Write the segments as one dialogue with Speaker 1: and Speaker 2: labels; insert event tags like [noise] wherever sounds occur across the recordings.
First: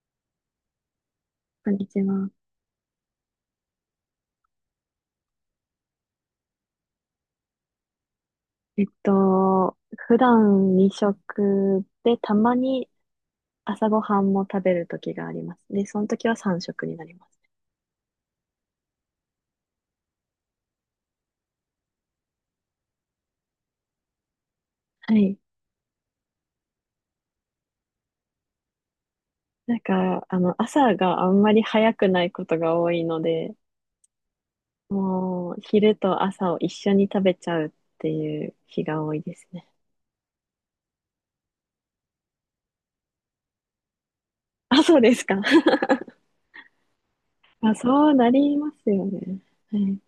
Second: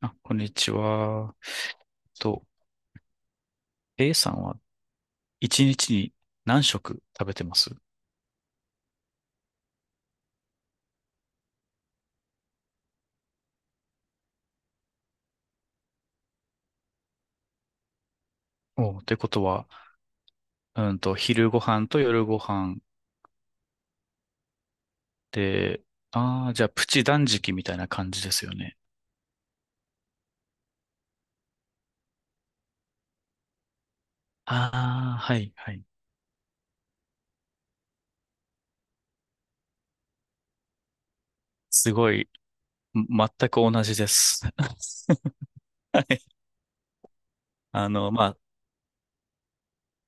Speaker 1: あ、こんにちは。
Speaker 2: こんにちは。
Speaker 1: と、A さんは一日に何食食べてます？
Speaker 2: 普段2食で、たまに朝ごはんも食べる時があります。で、その時は3食になります。
Speaker 1: おう、ということは、昼ご飯と夜ご飯
Speaker 2: はい。
Speaker 1: で、ああ、じゃあプチ断食みたいな感じですよね。
Speaker 2: なんか、朝があんまり早くないことが多いので、
Speaker 1: ああ、は
Speaker 2: も
Speaker 1: い、
Speaker 2: う、
Speaker 1: はい。
Speaker 2: 昼と朝を一緒に食べちゃうっていう日が多いですね。
Speaker 1: すごい、全く同じです。
Speaker 2: あ、そうですか。
Speaker 1: [laughs]
Speaker 2: [laughs]
Speaker 1: はい。
Speaker 2: あ、そう
Speaker 1: ま
Speaker 2: な
Speaker 1: あ、
Speaker 2: りますよね。はい。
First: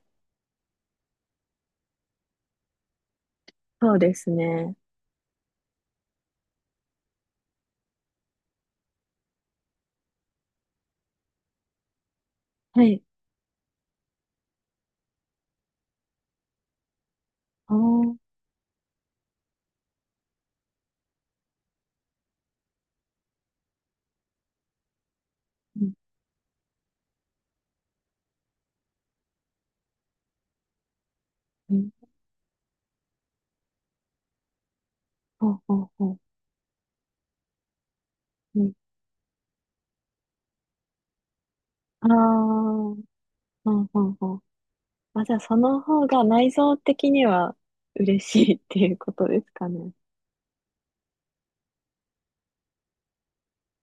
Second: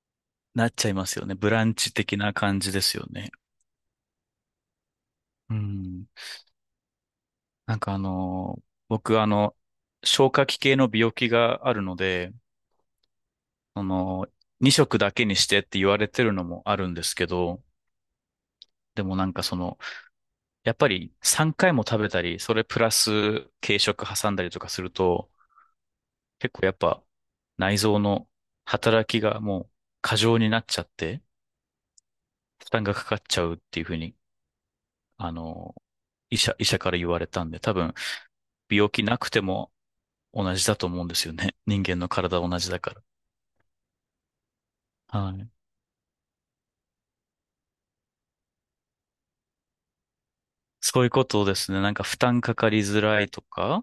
Speaker 1: なっちゃいますよね。ブランチ的な感じですよね。
Speaker 2: そうですね。
Speaker 1: うん。なんか僕消化器系の病気があるので、
Speaker 2: はい。
Speaker 1: その、2食だけにしてって言われてるのもあるんですけど、
Speaker 2: おー。
Speaker 1: でもなんかやっぱり3回も食べたり、それプラス軽食挟んだりとかすると、
Speaker 2: うん
Speaker 1: 結構やっぱ内臓の働きがもう過剰になっちゃって、
Speaker 2: うん。
Speaker 1: 負担がかかっちゃうっていうふうに、あ
Speaker 2: ほう
Speaker 1: の、
Speaker 2: ほうほ
Speaker 1: 医者から言われたんで、多分
Speaker 2: う。うん。
Speaker 1: 病気なくても同じだと思うんですよね。[laughs] 人間
Speaker 2: あ
Speaker 1: の
Speaker 2: あ。
Speaker 1: 体は同じだか
Speaker 2: ほ
Speaker 1: ら。
Speaker 2: うほうほう。あ、
Speaker 1: は
Speaker 2: じゃあ
Speaker 1: い。
Speaker 2: その方が内臓的には嬉しいっていうことですかね。
Speaker 1: そういうことですね。なんか負担かかりづらいとか、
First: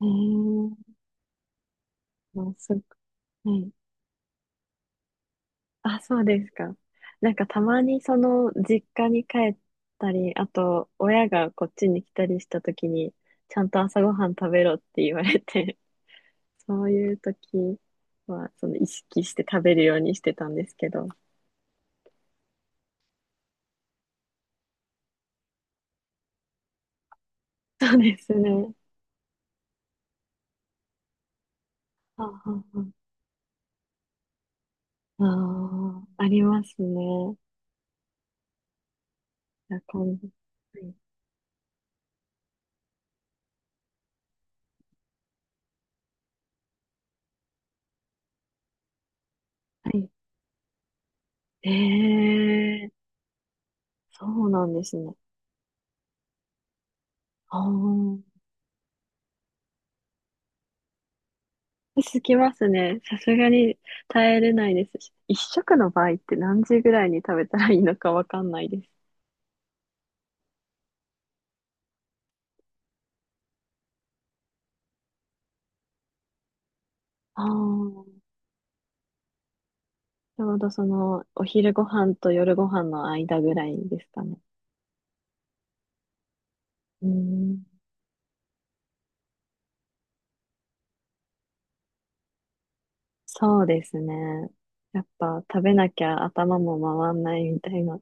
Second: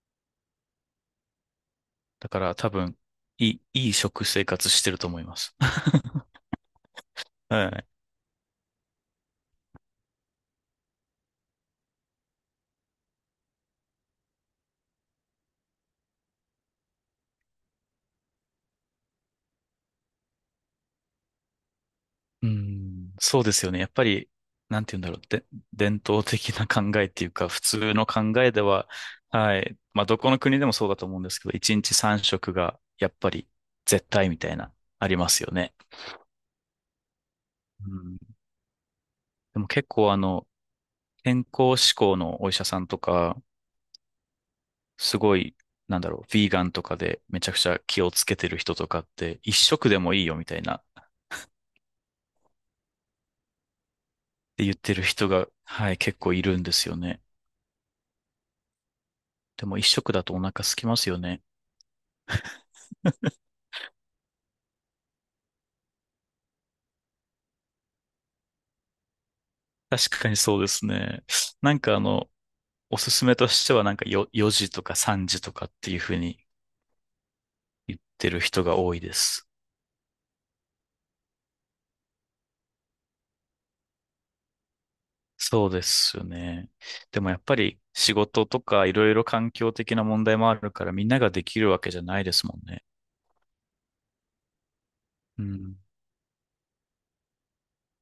Speaker 2: えー、
Speaker 1: だか
Speaker 2: まあ、
Speaker 1: ら多
Speaker 2: す
Speaker 1: 分、い
Speaker 2: ごはい。
Speaker 1: いい食生活してると思います。[laughs]
Speaker 2: あ、そうですか。なんかた
Speaker 1: は
Speaker 2: ま
Speaker 1: い。
Speaker 2: にその実家に帰ったり、あと親がこっちに来たりした時に、ちゃんと朝ごはん食べろって言われて、[laughs] そういう時はその意識して食べるようにしてたんですけど。
Speaker 1: うん、そうですよね。やっぱり、なんて言うんだろう。で、伝統的な考えっていうか、普
Speaker 2: そ
Speaker 1: 通
Speaker 2: う
Speaker 1: の
Speaker 2: です
Speaker 1: 考えで
Speaker 2: ね。
Speaker 1: は、はい。まあ、どこの国でもそうだと思うんですけど、1日
Speaker 2: あ
Speaker 1: 3食
Speaker 2: あ
Speaker 1: が、
Speaker 2: あ
Speaker 1: やっぱり、絶対みたいな、あり
Speaker 2: あ
Speaker 1: ますよね。
Speaker 2: ああありますね。
Speaker 1: うん、でも
Speaker 2: じゃあ
Speaker 1: 結構、
Speaker 2: 今度。はい。
Speaker 1: 健康志向のお医者さんとか、すごい、なんだろう、ヴィーガンとかでめちゃくちゃ気をつけてる人とかって、一食
Speaker 2: は
Speaker 1: で
Speaker 2: い。
Speaker 1: もいいよみたいな
Speaker 2: ええー、そう
Speaker 1: て
Speaker 2: なん
Speaker 1: 言っ
Speaker 2: で
Speaker 1: て
Speaker 2: す
Speaker 1: る
Speaker 2: ね。
Speaker 1: 人が、はい、結構いるんですよね。
Speaker 2: あ
Speaker 1: でも一食だとお腹空きますよね。
Speaker 2: あ、すきますね。さすがに耐えれないですし。一食の場合って何時ぐらいに食べたらいいのかわかんないです。
Speaker 1: 確かにそうですね。なんかおすすめとしてはなんか4時とか3時とかっていうふうに
Speaker 2: ああ、
Speaker 1: 言っ
Speaker 2: ち
Speaker 1: てる人が多いです。
Speaker 2: ょうどその、お昼ご飯と夜ご飯の間ぐらいですかね。
Speaker 1: そうですよね。
Speaker 2: うー
Speaker 1: でもやっぱ
Speaker 2: ん、
Speaker 1: り仕事とかいろいろ環境的な問題もあるからみんなができるわけじゃないですもんね。
Speaker 2: そうですね。やっ
Speaker 1: う
Speaker 2: ぱ食べ
Speaker 1: ん。
Speaker 2: なきゃ頭も回んないみたいな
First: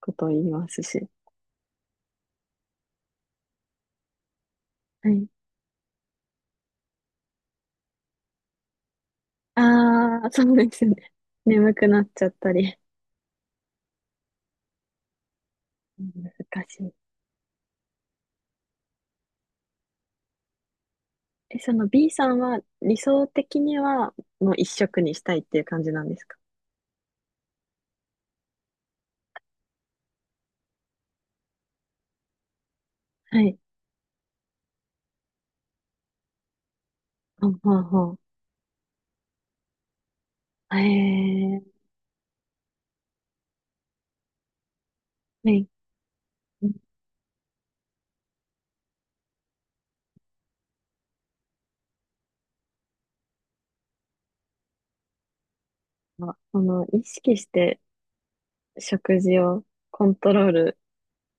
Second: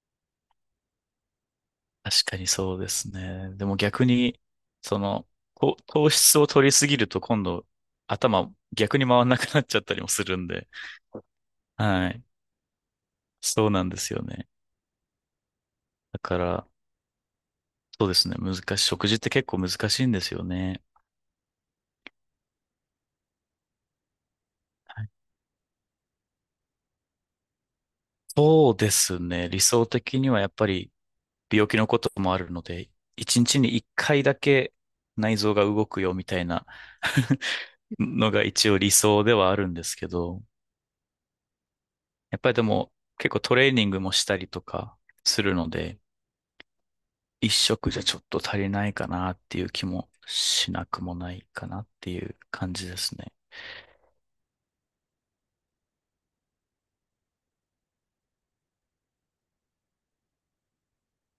Speaker 2: ことを言いますし。
Speaker 1: 確かにそうですね。でも逆に、そ
Speaker 2: はい。
Speaker 1: の、こう糖質を取りすぎると今度、頭逆に回らなくなっちゃったりも
Speaker 2: あ
Speaker 1: す
Speaker 2: あ、
Speaker 1: る
Speaker 2: そ
Speaker 1: ん
Speaker 2: う
Speaker 1: で。
Speaker 2: ですね。眠くな
Speaker 1: は
Speaker 2: っ
Speaker 1: い。
Speaker 2: ちゃったり。
Speaker 1: そうなんですよね。だ
Speaker 2: 難
Speaker 1: から、
Speaker 2: しい。
Speaker 1: そうですね。難しい。食事って結構難しいんですよね。
Speaker 2: え、その B さんは理想的にはもう一色
Speaker 1: はい。
Speaker 2: にしたいっていう感じなんですか？
Speaker 1: そうですね。理想的にはやっぱり病気のこともあるので、一
Speaker 2: はい。
Speaker 1: 日に一回だけ内臓が動くよみたいな [laughs]
Speaker 2: ほうほうほ
Speaker 1: のが一応理想ではあるんですけど、
Speaker 2: う。へえ、
Speaker 1: やっぱりでも結構トレーニングもしたりとかする
Speaker 2: ね、
Speaker 1: ので、一食じゃちょっと足りないかなっていう気もしなくもないかなっていう感じですね。
Speaker 2: なんかその意識して食事をコントロール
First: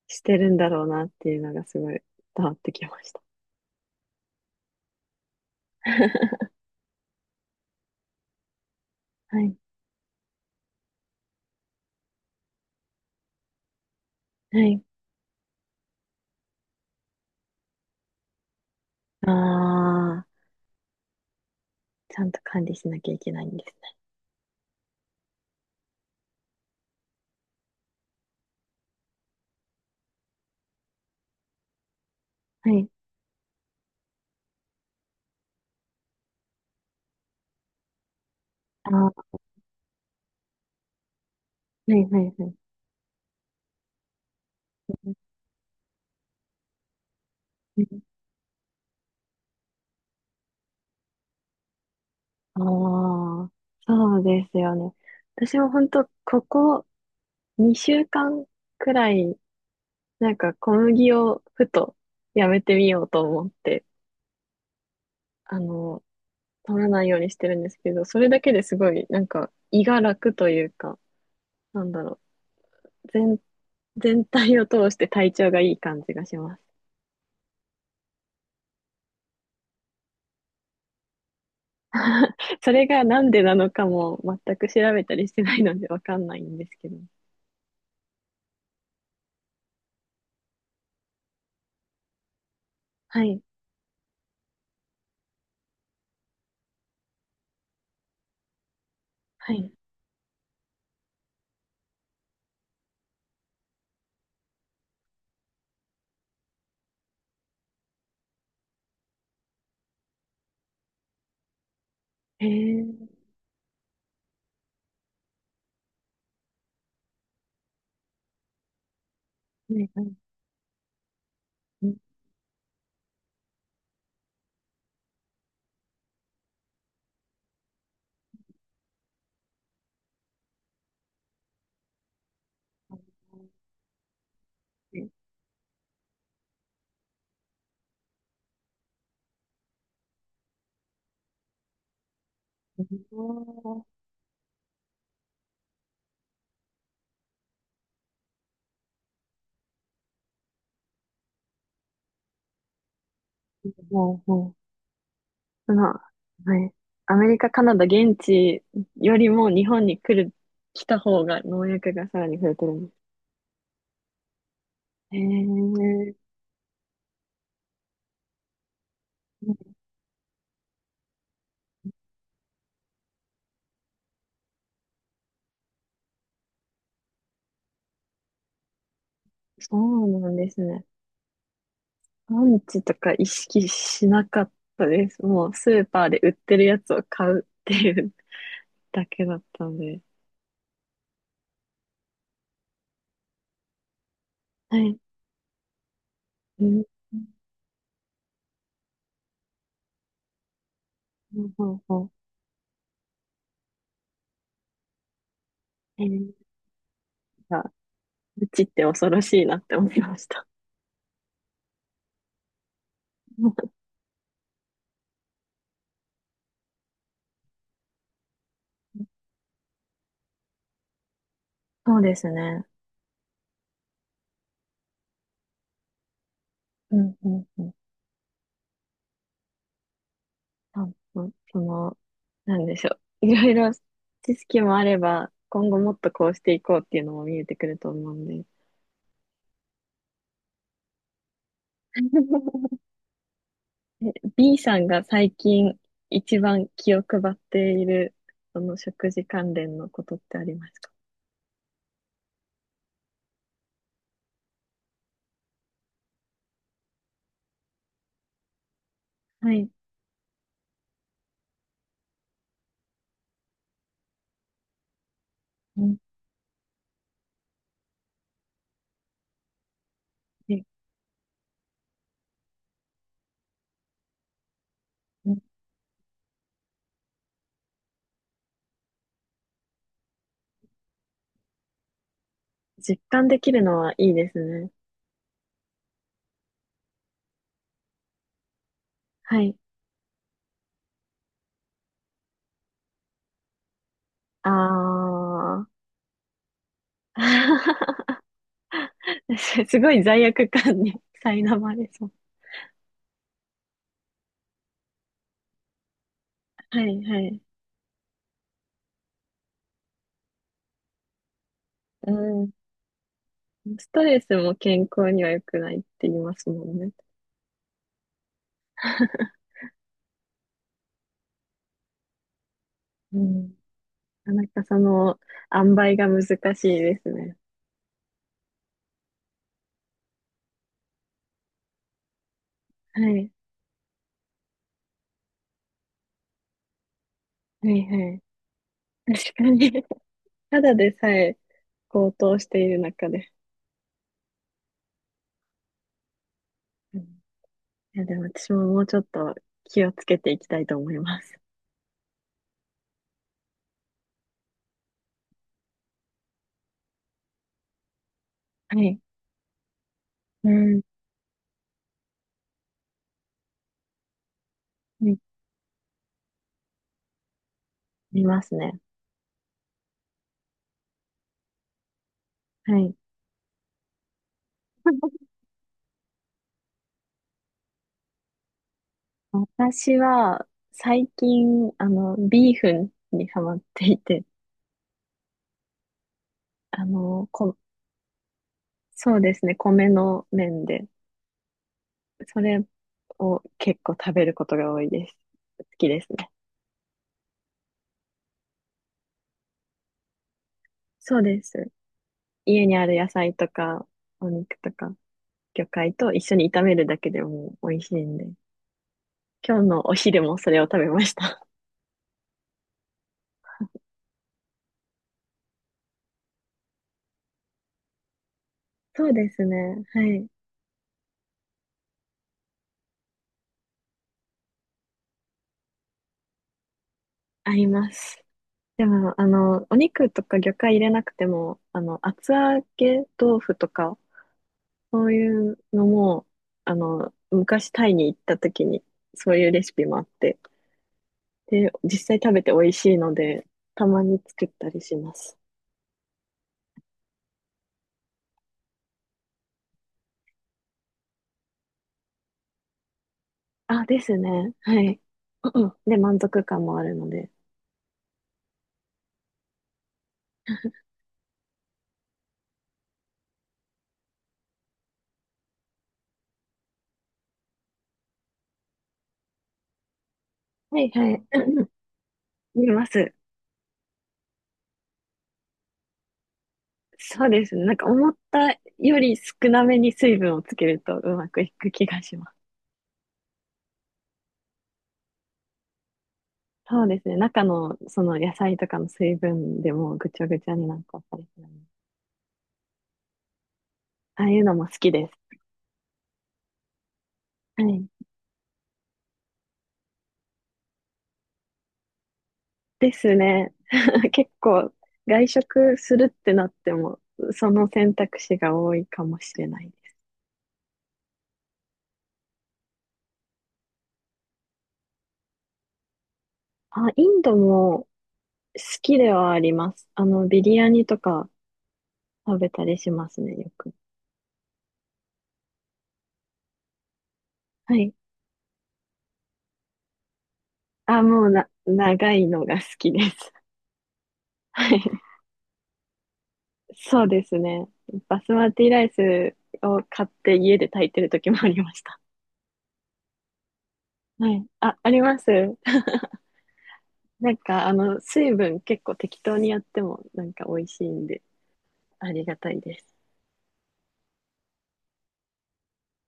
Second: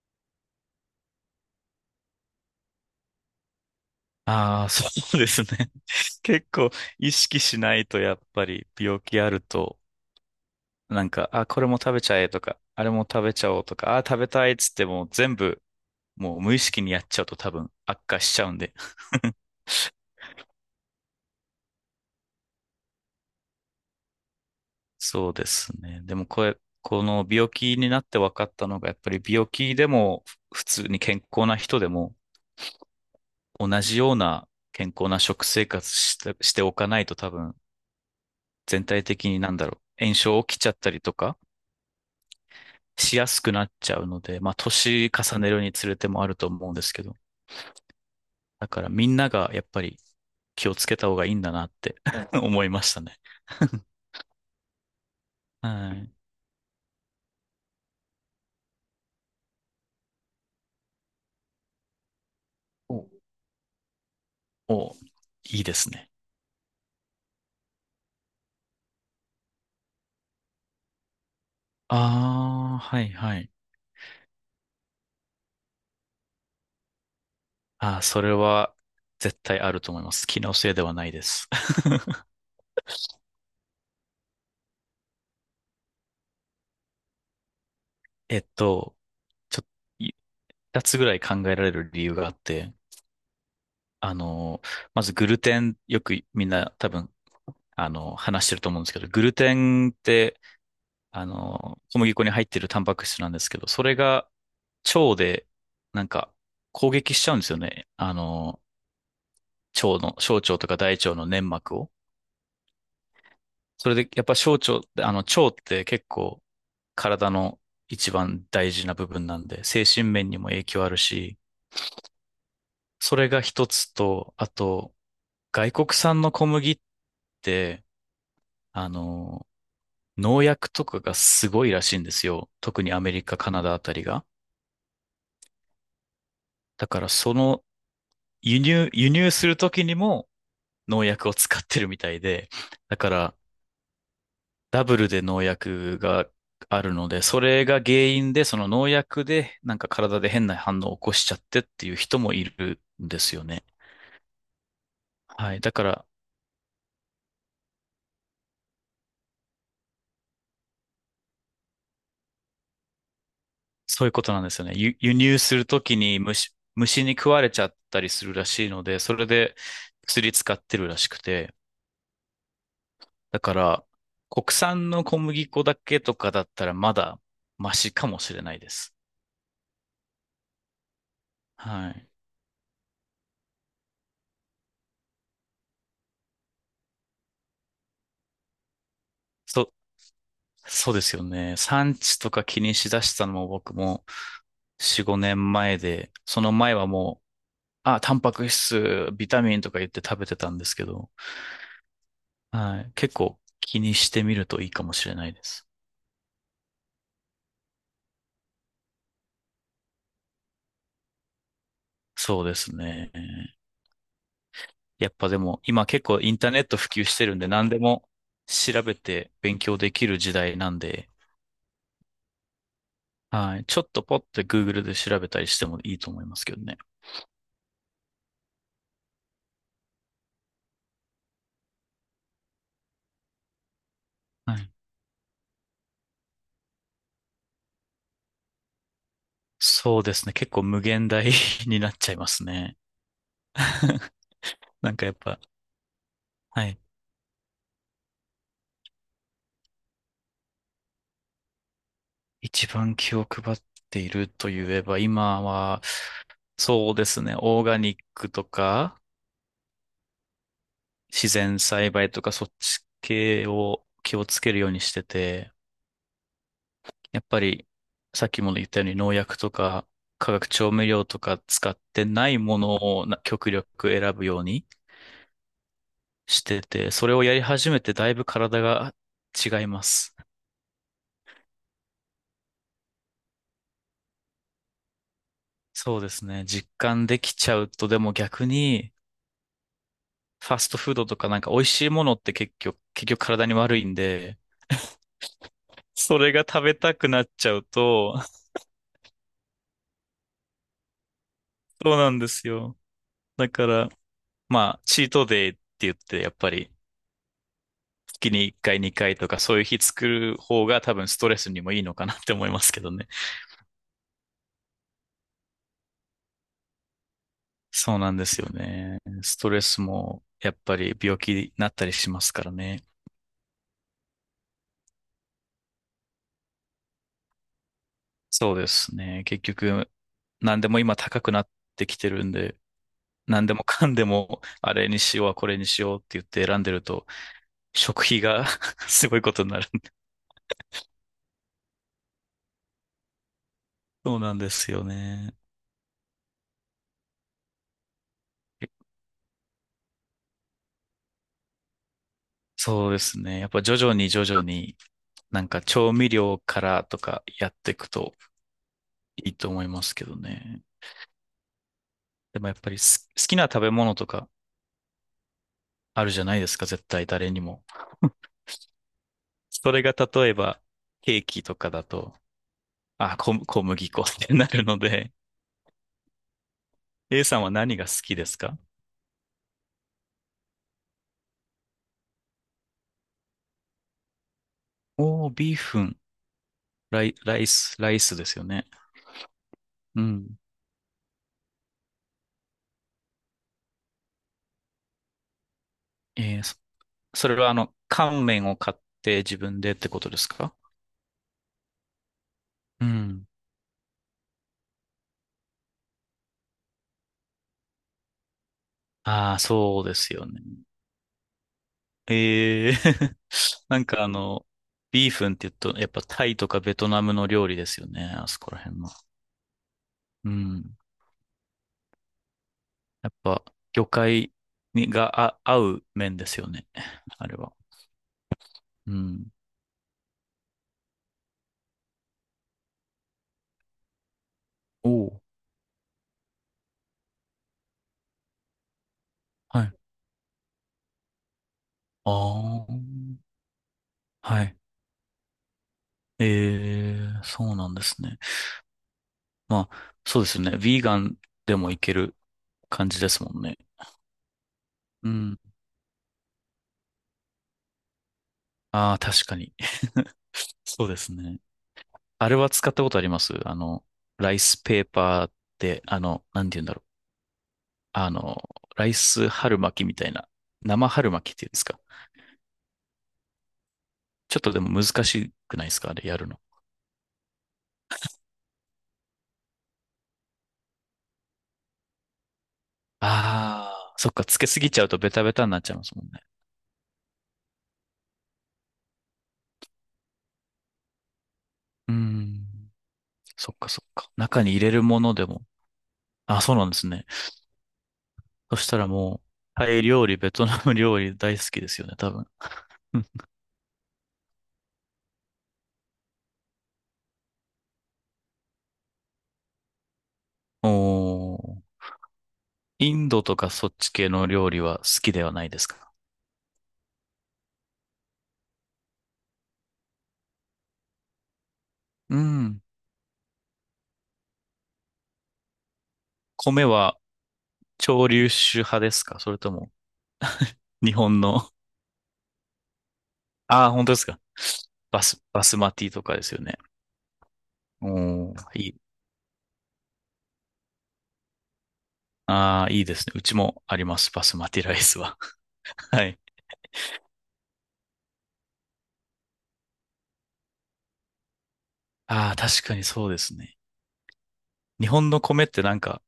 Speaker 2: してるんだろうなっていうのがすごい伝わってきました。
Speaker 1: ああ、[laughs] そうですね。[laughs]
Speaker 2: [laughs]
Speaker 1: 結構意識しないとやっぱり病気あ
Speaker 2: は
Speaker 1: る
Speaker 2: い。
Speaker 1: と、なんか、あ、これも食べちゃえとか、あれも食べちゃおうとか、あ、食べたいっ
Speaker 2: は
Speaker 1: つっ
Speaker 2: い。
Speaker 1: てもう全部もう無意識にやっちゃうと多分悪化しちゃうんで。
Speaker 2: ああ、ちゃんと管理しなきゃいけないんですね。
Speaker 1: そうですね。でもこれ、この病気になって分かったのが、やっぱり病気でも普通に健康な人でも
Speaker 2: はい。
Speaker 1: 同じような健康な食生活しておかないと多分全
Speaker 2: ああ、
Speaker 1: 体的
Speaker 2: は
Speaker 1: になんだろう、炎症起きちゃったりとか
Speaker 2: いはいはい。
Speaker 1: しやすくなっちゃうので、まあ年重ねるにつれてもあると思うんですけど、だからみんながやっぱり気をつけた方がいいんだなって [laughs]
Speaker 2: あ
Speaker 1: 思いましたね。
Speaker 2: あ、そうですよね。私も本
Speaker 1: は
Speaker 2: 当
Speaker 1: い。
Speaker 2: ここ2週間くらい、なんか小麦をふとやめてみよ
Speaker 1: お
Speaker 2: うと思って、
Speaker 1: お、
Speaker 2: あ
Speaker 1: いいです
Speaker 2: の、
Speaker 1: ね。
Speaker 2: 取らないようにしてるんですけど、それだけですごい、なんか胃が楽というか、なんだろ
Speaker 1: ああ、は
Speaker 2: う、
Speaker 1: いは
Speaker 2: 全、
Speaker 1: い。
Speaker 2: 全体を通して体調がいい感じがします。
Speaker 1: ああ、それは絶対あると思います。気のせいではないです。[laughs]
Speaker 2: それがなんでなのかも全く調べたりしてないのでわかんないんですけど。
Speaker 1: えっと、ちょ、い二つぐらい考えられる理由があって、
Speaker 2: はい、
Speaker 1: あの、まずグルテン、よくみんな多分、話してると思うんですけど、グル
Speaker 2: は
Speaker 1: テ
Speaker 2: い。
Speaker 1: ンって、小麦粉に入ってるタンパク質なんですけど、それが腸で、なんか、攻撃しちゃうんですよね。腸の、小腸とか大腸の粘膜を。
Speaker 2: へえ、
Speaker 1: それで、やっぱ小腸って、腸って結構体の一番大事な部分なんで、精
Speaker 2: ね、は
Speaker 1: 神
Speaker 2: い、
Speaker 1: 面にも影響あるし、
Speaker 2: うん
Speaker 1: それが一つと、あと、外国産の小麦って、あの、農薬とかがすごいらしいんですよ。特にアメリカ、カナダあたりが。
Speaker 2: うん
Speaker 1: だから輸入するときにも農薬を使ってるみたいで、
Speaker 2: うん、
Speaker 1: だから
Speaker 2: おー、
Speaker 1: ダブルで農薬があるので、それが原因で、その農薬で、なんか体で変な反応を起こしちゃってっていう人もいるんですよね。
Speaker 2: ほうほう、
Speaker 1: はい。
Speaker 2: そ
Speaker 1: だか
Speaker 2: の、
Speaker 1: ら、
Speaker 2: はい。アメリカ、カナダ、現地よりも日本に来る、来た方が農薬がさらに増えてるんです。
Speaker 1: そういうことなんですよね。輸
Speaker 2: へ
Speaker 1: 入するとき
Speaker 2: え、
Speaker 1: に虫に食われちゃったりするらしいので、それで薬使ってるらしくて。だから、国産の小麦粉だけとかだったらまだマシかもしれないです。
Speaker 2: そうなんですね。
Speaker 1: はい。
Speaker 2: 産地とか意識しなかったです。もうスーパーで売ってるやつを買うっていうだけだった
Speaker 1: そ、
Speaker 2: んで。
Speaker 1: そうですよね。産地とか気にしだしたのも僕も、
Speaker 2: はい。
Speaker 1: 4、5年前で、その
Speaker 2: う
Speaker 1: 前
Speaker 2: ん。
Speaker 1: はもう、あ、タンパク質、ビタミンとか言って食べてたんですけど、
Speaker 2: ほうほ
Speaker 1: はい。結構気にしてみるといいかもしれないです。
Speaker 2: う。えー、なんか、うちって恐ろしいなって思いました。
Speaker 1: そうですね。
Speaker 2: [laughs]
Speaker 1: やっぱでも、今結構インターネット普及してるんで、何でも調べて勉強できる時代なんで、
Speaker 2: そうですね。
Speaker 1: はい。ちょっとポッて Google で調べたりしてもいいと思いますけどね。
Speaker 2: うんうんうん。そうそう、その、なんでしょう。いろいろ知
Speaker 1: は
Speaker 2: 識
Speaker 1: い。
Speaker 2: もあれば、今後もっとこうしていこうっていうのも見えてくると思うんで。
Speaker 1: そうですね。結構無限大 [laughs] になっちゃいます
Speaker 2: [laughs]
Speaker 1: ね。[laughs]
Speaker 2: え B さん
Speaker 1: なん
Speaker 2: が
Speaker 1: かやっ
Speaker 2: 最
Speaker 1: ぱ、
Speaker 2: 近一番
Speaker 1: はい。
Speaker 2: 気を配っている、その食事関連のことってありますか？
Speaker 1: 一番気を配っているといえば、今は、そうですね、オーガニックとか、
Speaker 2: はい。
Speaker 1: 自然栽培とか、そっち系を気をつけるようにしてて、
Speaker 2: うん、
Speaker 1: やっぱり、さっきも言ったように農薬とか、化学調
Speaker 2: え、
Speaker 1: 味料とか使ってないものを極力選ぶように
Speaker 2: うん、
Speaker 1: してて、それをやり始めてだいぶ体が違います。
Speaker 2: 実感できるのはいいですね。
Speaker 1: そうですね。実感できちゃうと、でも逆に
Speaker 2: はい。
Speaker 1: ファストフードとかなんか美味しいものって結局体に悪いんで、
Speaker 2: あー。
Speaker 1: それが食べたくなっちゃうと、
Speaker 2: [laughs] すごい罪悪感に苛ま
Speaker 1: [laughs]
Speaker 2: れ
Speaker 1: そう
Speaker 2: そ
Speaker 1: な
Speaker 2: う。
Speaker 1: んですよ。だから、まあ、チートデイって言って、やっぱり、
Speaker 2: はい、はい。
Speaker 1: 月に1回、2回とか、そういう日作る方が多分ストレスにもいいのか
Speaker 2: う
Speaker 1: なって思
Speaker 2: ん、
Speaker 1: いますけどね。
Speaker 2: ストレスも健康には良くないって言いますもんね。
Speaker 1: そうなんですよね。スト
Speaker 2: [laughs]
Speaker 1: レスも、やっぱり病気になったりしますからね。
Speaker 2: うん。なかなかその、塩梅が難しいですね。
Speaker 1: そうですね。結局、何でも今高くなってきてるんで、
Speaker 2: はい。
Speaker 1: 何でもかんでも、あれにしよう、これにしようって言って選んでると、
Speaker 2: はい
Speaker 1: 食
Speaker 2: は
Speaker 1: 費
Speaker 2: い。
Speaker 1: が [laughs] すごいこ
Speaker 2: 確か
Speaker 1: とになる。
Speaker 2: に。[laughs] ただでさえ高騰している中で。
Speaker 1: そうなんですよね。
Speaker 2: うん、いや、でも私ももうちょっと気をつけていきたいと思います。
Speaker 1: そうですね。やっぱ徐々に徐々に、なんか調味料からとかやっていくと
Speaker 2: はい。
Speaker 1: いいと思いますけど
Speaker 2: う
Speaker 1: ね。
Speaker 2: ん。
Speaker 1: でもやっぱり好きな食べ物とか
Speaker 2: はい、
Speaker 1: あるじゃないですか、絶対誰にも。
Speaker 2: 見ますね。
Speaker 1: それが例えばケーキとかだと、
Speaker 2: はい。
Speaker 1: あ、小麦粉ってなるので、A さんは何が好きですか？
Speaker 2: 私は、最近、ビーフンにハマっていて、
Speaker 1: おー、ビーフン、
Speaker 2: あ
Speaker 1: ライ、
Speaker 2: の、
Speaker 1: ライ
Speaker 2: こ、
Speaker 1: ス、ライスですよね。
Speaker 2: そうですね、米
Speaker 1: う
Speaker 2: の
Speaker 1: ん。
Speaker 2: 麺で。それを結構食べることが多いです。好きですね。
Speaker 1: えー、そそれは乾麺を買って自分でってことですか？
Speaker 2: そうです。家に
Speaker 1: う
Speaker 2: ある野
Speaker 1: ん。
Speaker 2: 菜とか、お肉とか、魚介と一緒に炒めるだけでもう美味しいんで。
Speaker 1: ああ、
Speaker 2: 今日
Speaker 1: そう
Speaker 2: のお
Speaker 1: です
Speaker 2: 昼
Speaker 1: よ
Speaker 2: も
Speaker 1: ね。
Speaker 2: それを食べました。
Speaker 1: ええ [laughs] なんかビーフンって言うと、やっぱタイとかベトナムの料理ですよね。あそこら辺の。
Speaker 2: [laughs] そうですね。はい。
Speaker 1: うん。やっぱ、魚介にがあ合う麺ですよね。あれは。
Speaker 2: 合います。で
Speaker 1: う
Speaker 2: も、
Speaker 1: ん。
Speaker 2: お肉とか魚介入れなくても、厚揚げ豆腐とか、
Speaker 1: お
Speaker 2: そう
Speaker 1: お。
Speaker 2: いうのも、昔タイに行った時に、そういう
Speaker 1: は
Speaker 2: レ
Speaker 1: い。
Speaker 2: シピもあって、で、実
Speaker 1: あ
Speaker 2: 際食べて美味
Speaker 1: あ。
Speaker 2: しいので、たまに
Speaker 1: は
Speaker 2: 作っ
Speaker 1: い。
Speaker 2: たりします。
Speaker 1: ええ、そうなんですね。まあ、そうですよね。ヴィーガンでもいける感じですもんね。
Speaker 2: あ、ですね。はい。
Speaker 1: うん。
Speaker 2: うんうんで、満足感もあるので。
Speaker 1: ああ、確かに。[laughs] そうですね。あれは使ったことあります？ライスペーパーって、なんて言うんだろう。あの、ライス春巻きみたいな。
Speaker 2: は
Speaker 1: 生
Speaker 2: いは
Speaker 1: 春
Speaker 2: い。
Speaker 1: 巻き
Speaker 2: う
Speaker 1: っていうんで
Speaker 2: んう
Speaker 1: す
Speaker 2: ん、
Speaker 1: か？
Speaker 2: 見ます。
Speaker 1: ちょっとでも難しくないですか、あれやるの。
Speaker 2: そうですね。なんか思ったより少なめに水分をつけるとうまくいく気がします。
Speaker 1: ああ、そっか。つけすぎちゃうとベタベタになっちゃいますもんね。
Speaker 2: そうですね。中のその野菜とかの水分でもうぐちゃぐちゃになんかったりするので
Speaker 1: うーん。そっかそっか。
Speaker 2: ああい
Speaker 1: 中
Speaker 2: う
Speaker 1: に
Speaker 2: の
Speaker 1: 入
Speaker 2: も好
Speaker 1: れる
Speaker 2: き
Speaker 1: も
Speaker 2: で
Speaker 1: ので
Speaker 2: す。
Speaker 1: も。あ、そうなんですね。
Speaker 2: はい。
Speaker 1: そしたらもう、タイ料理、ベトナム料理大好きですよね、多分。
Speaker 2: で
Speaker 1: [laughs] うん、
Speaker 2: すね。[laughs] 結構外食するってなっても、その選択肢が多いかもしれない。
Speaker 1: おー。インドとかそっち系の料理は好きではないですか？
Speaker 2: あ、インドも好きではあります。ビリヤニとか
Speaker 1: う
Speaker 2: 食べ
Speaker 1: ん。
Speaker 2: たりしますね、よく。
Speaker 1: 米は
Speaker 2: はい。
Speaker 1: 潮流種派ですか？それとも日
Speaker 2: あ、
Speaker 1: 本
Speaker 2: もうな、
Speaker 1: の
Speaker 2: 長いのが好きです。
Speaker 1: [laughs] ああ、本当ですか？
Speaker 2: [laughs] はい。
Speaker 1: バスマティとかですよね。
Speaker 2: そうですね。バス
Speaker 1: お
Speaker 2: マ
Speaker 1: ー、
Speaker 2: テ
Speaker 1: い
Speaker 2: ィ
Speaker 1: い。
Speaker 2: ライスを買って家で炊いてる時もありました。
Speaker 1: ああ、いいですね。うちもあります。バ
Speaker 2: は
Speaker 1: ス
Speaker 2: い。
Speaker 1: マティラ
Speaker 2: あ、
Speaker 1: イ
Speaker 2: あ
Speaker 1: ス
Speaker 2: り
Speaker 1: は。
Speaker 2: ます。[laughs]
Speaker 1: [laughs] はい。
Speaker 2: なんか、水分結構適当にやってもなんか美味しいんで、あり
Speaker 1: あ
Speaker 2: が
Speaker 1: あ、
Speaker 2: たい
Speaker 1: 確か
Speaker 2: で
Speaker 1: に
Speaker 2: す。
Speaker 1: そうですね。日本の米ってなんか、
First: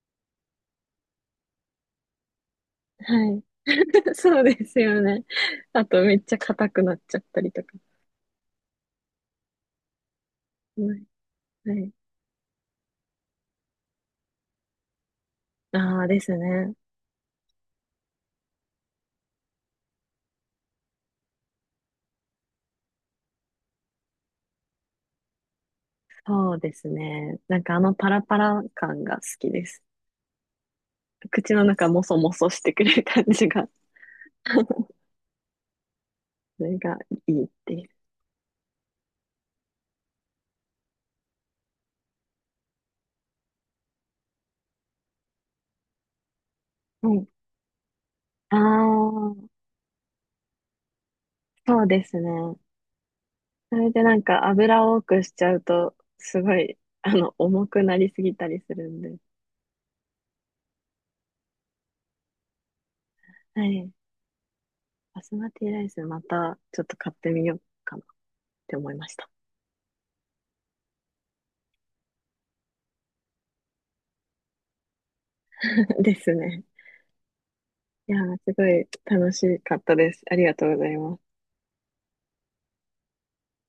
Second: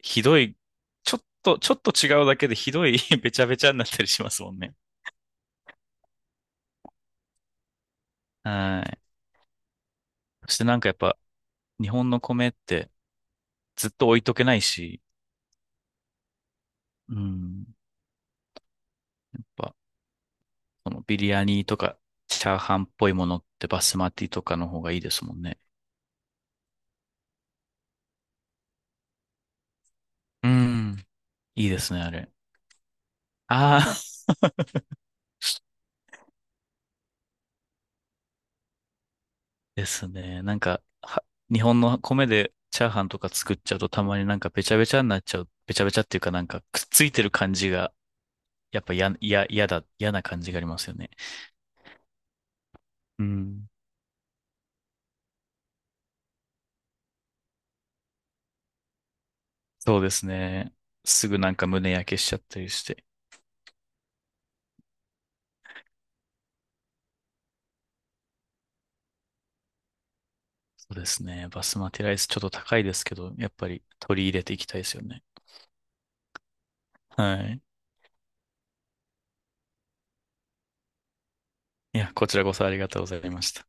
Speaker 1: ひどい、ちょっと違うだけでひどい [laughs]
Speaker 2: は
Speaker 1: べち
Speaker 2: い。
Speaker 1: ゃべちゃになったり
Speaker 2: [laughs]
Speaker 1: しま
Speaker 2: そ
Speaker 1: す
Speaker 2: う
Speaker 1: もん
Speaker 2: で
Speaker 1: ね。
Speaker 2: すよね。あと、めっちゃ硬くなっちゃったりとか。
Speaker 1: はい。そしてなんかや
Speaker 2: は
Speaker 1: っ
Speaker 2: い。
Speaker 1: ぱ、
Speaker 2: は
Speaker 1: 日
Speaker 2: い。
Speaker 1: 本の米ってずっと置いとけないし、
Speaker 2: ああですね。
Speaker 1: うん。ぱ、このビリヤニとか、チャーハンっぽいものってバスマティとかの方がいいですもんね。
Speaker 2: そうですね。なんかあのパラパラ感が好きです。
Speaker 1: うん。
Speaker 2: 口の
Speaker 1: いいで
Speaker 2: 中
Speaker 1: すね、
Speaker 2: も
Speaker 1: あ
Speaker 2: そ
Speaker 1: れ。
Speaker 2: もそしてくれる感じが。
Speaker 1: ああ、
Speaker 2: [laughs]
Speaker 1: [laughs]
Speaker 2: それがいいっていう。
Speaker 1: ですね。なんか、日本の米でチャーハンとか作っちゃうとたまになんかべちゃべちゃになっちゃう。べちゃべちゃっていうかなんかくっつい
Speaker 2: は
Speaker 1: て
Speaker 2: い。
Speaker 1: る感じが、
Speaker 2: あ
Speaker 1: やっぱや、や、
Speaker 2: あ、
Speaker 1: 嫌だ、嫌な感じがありますよね。
Speaker 2: そうですね。
Speaker 1: うん。
Speaker 2: それでなんか油を多くしちゃうと、すごい、重くなりすぎたりするんで。
Speaker 1: そうですね。すぐなんか胸焼けしちゃったりして。
Speaker 2: はい。バスマティライスまたちょっと買ってみようかなって思いました。
Speaker 1: そうですね。バスマティライスちょっと高いですけど、やっぱり取り入れていきたいですよね。
Speaker 2: [laughs] ですね。
Speaker 1: はい。
Speaker 2: いやー、すごい楽しかったです。ありがとうございます。
Speaker 1: いや、こちらこそありがとうございました。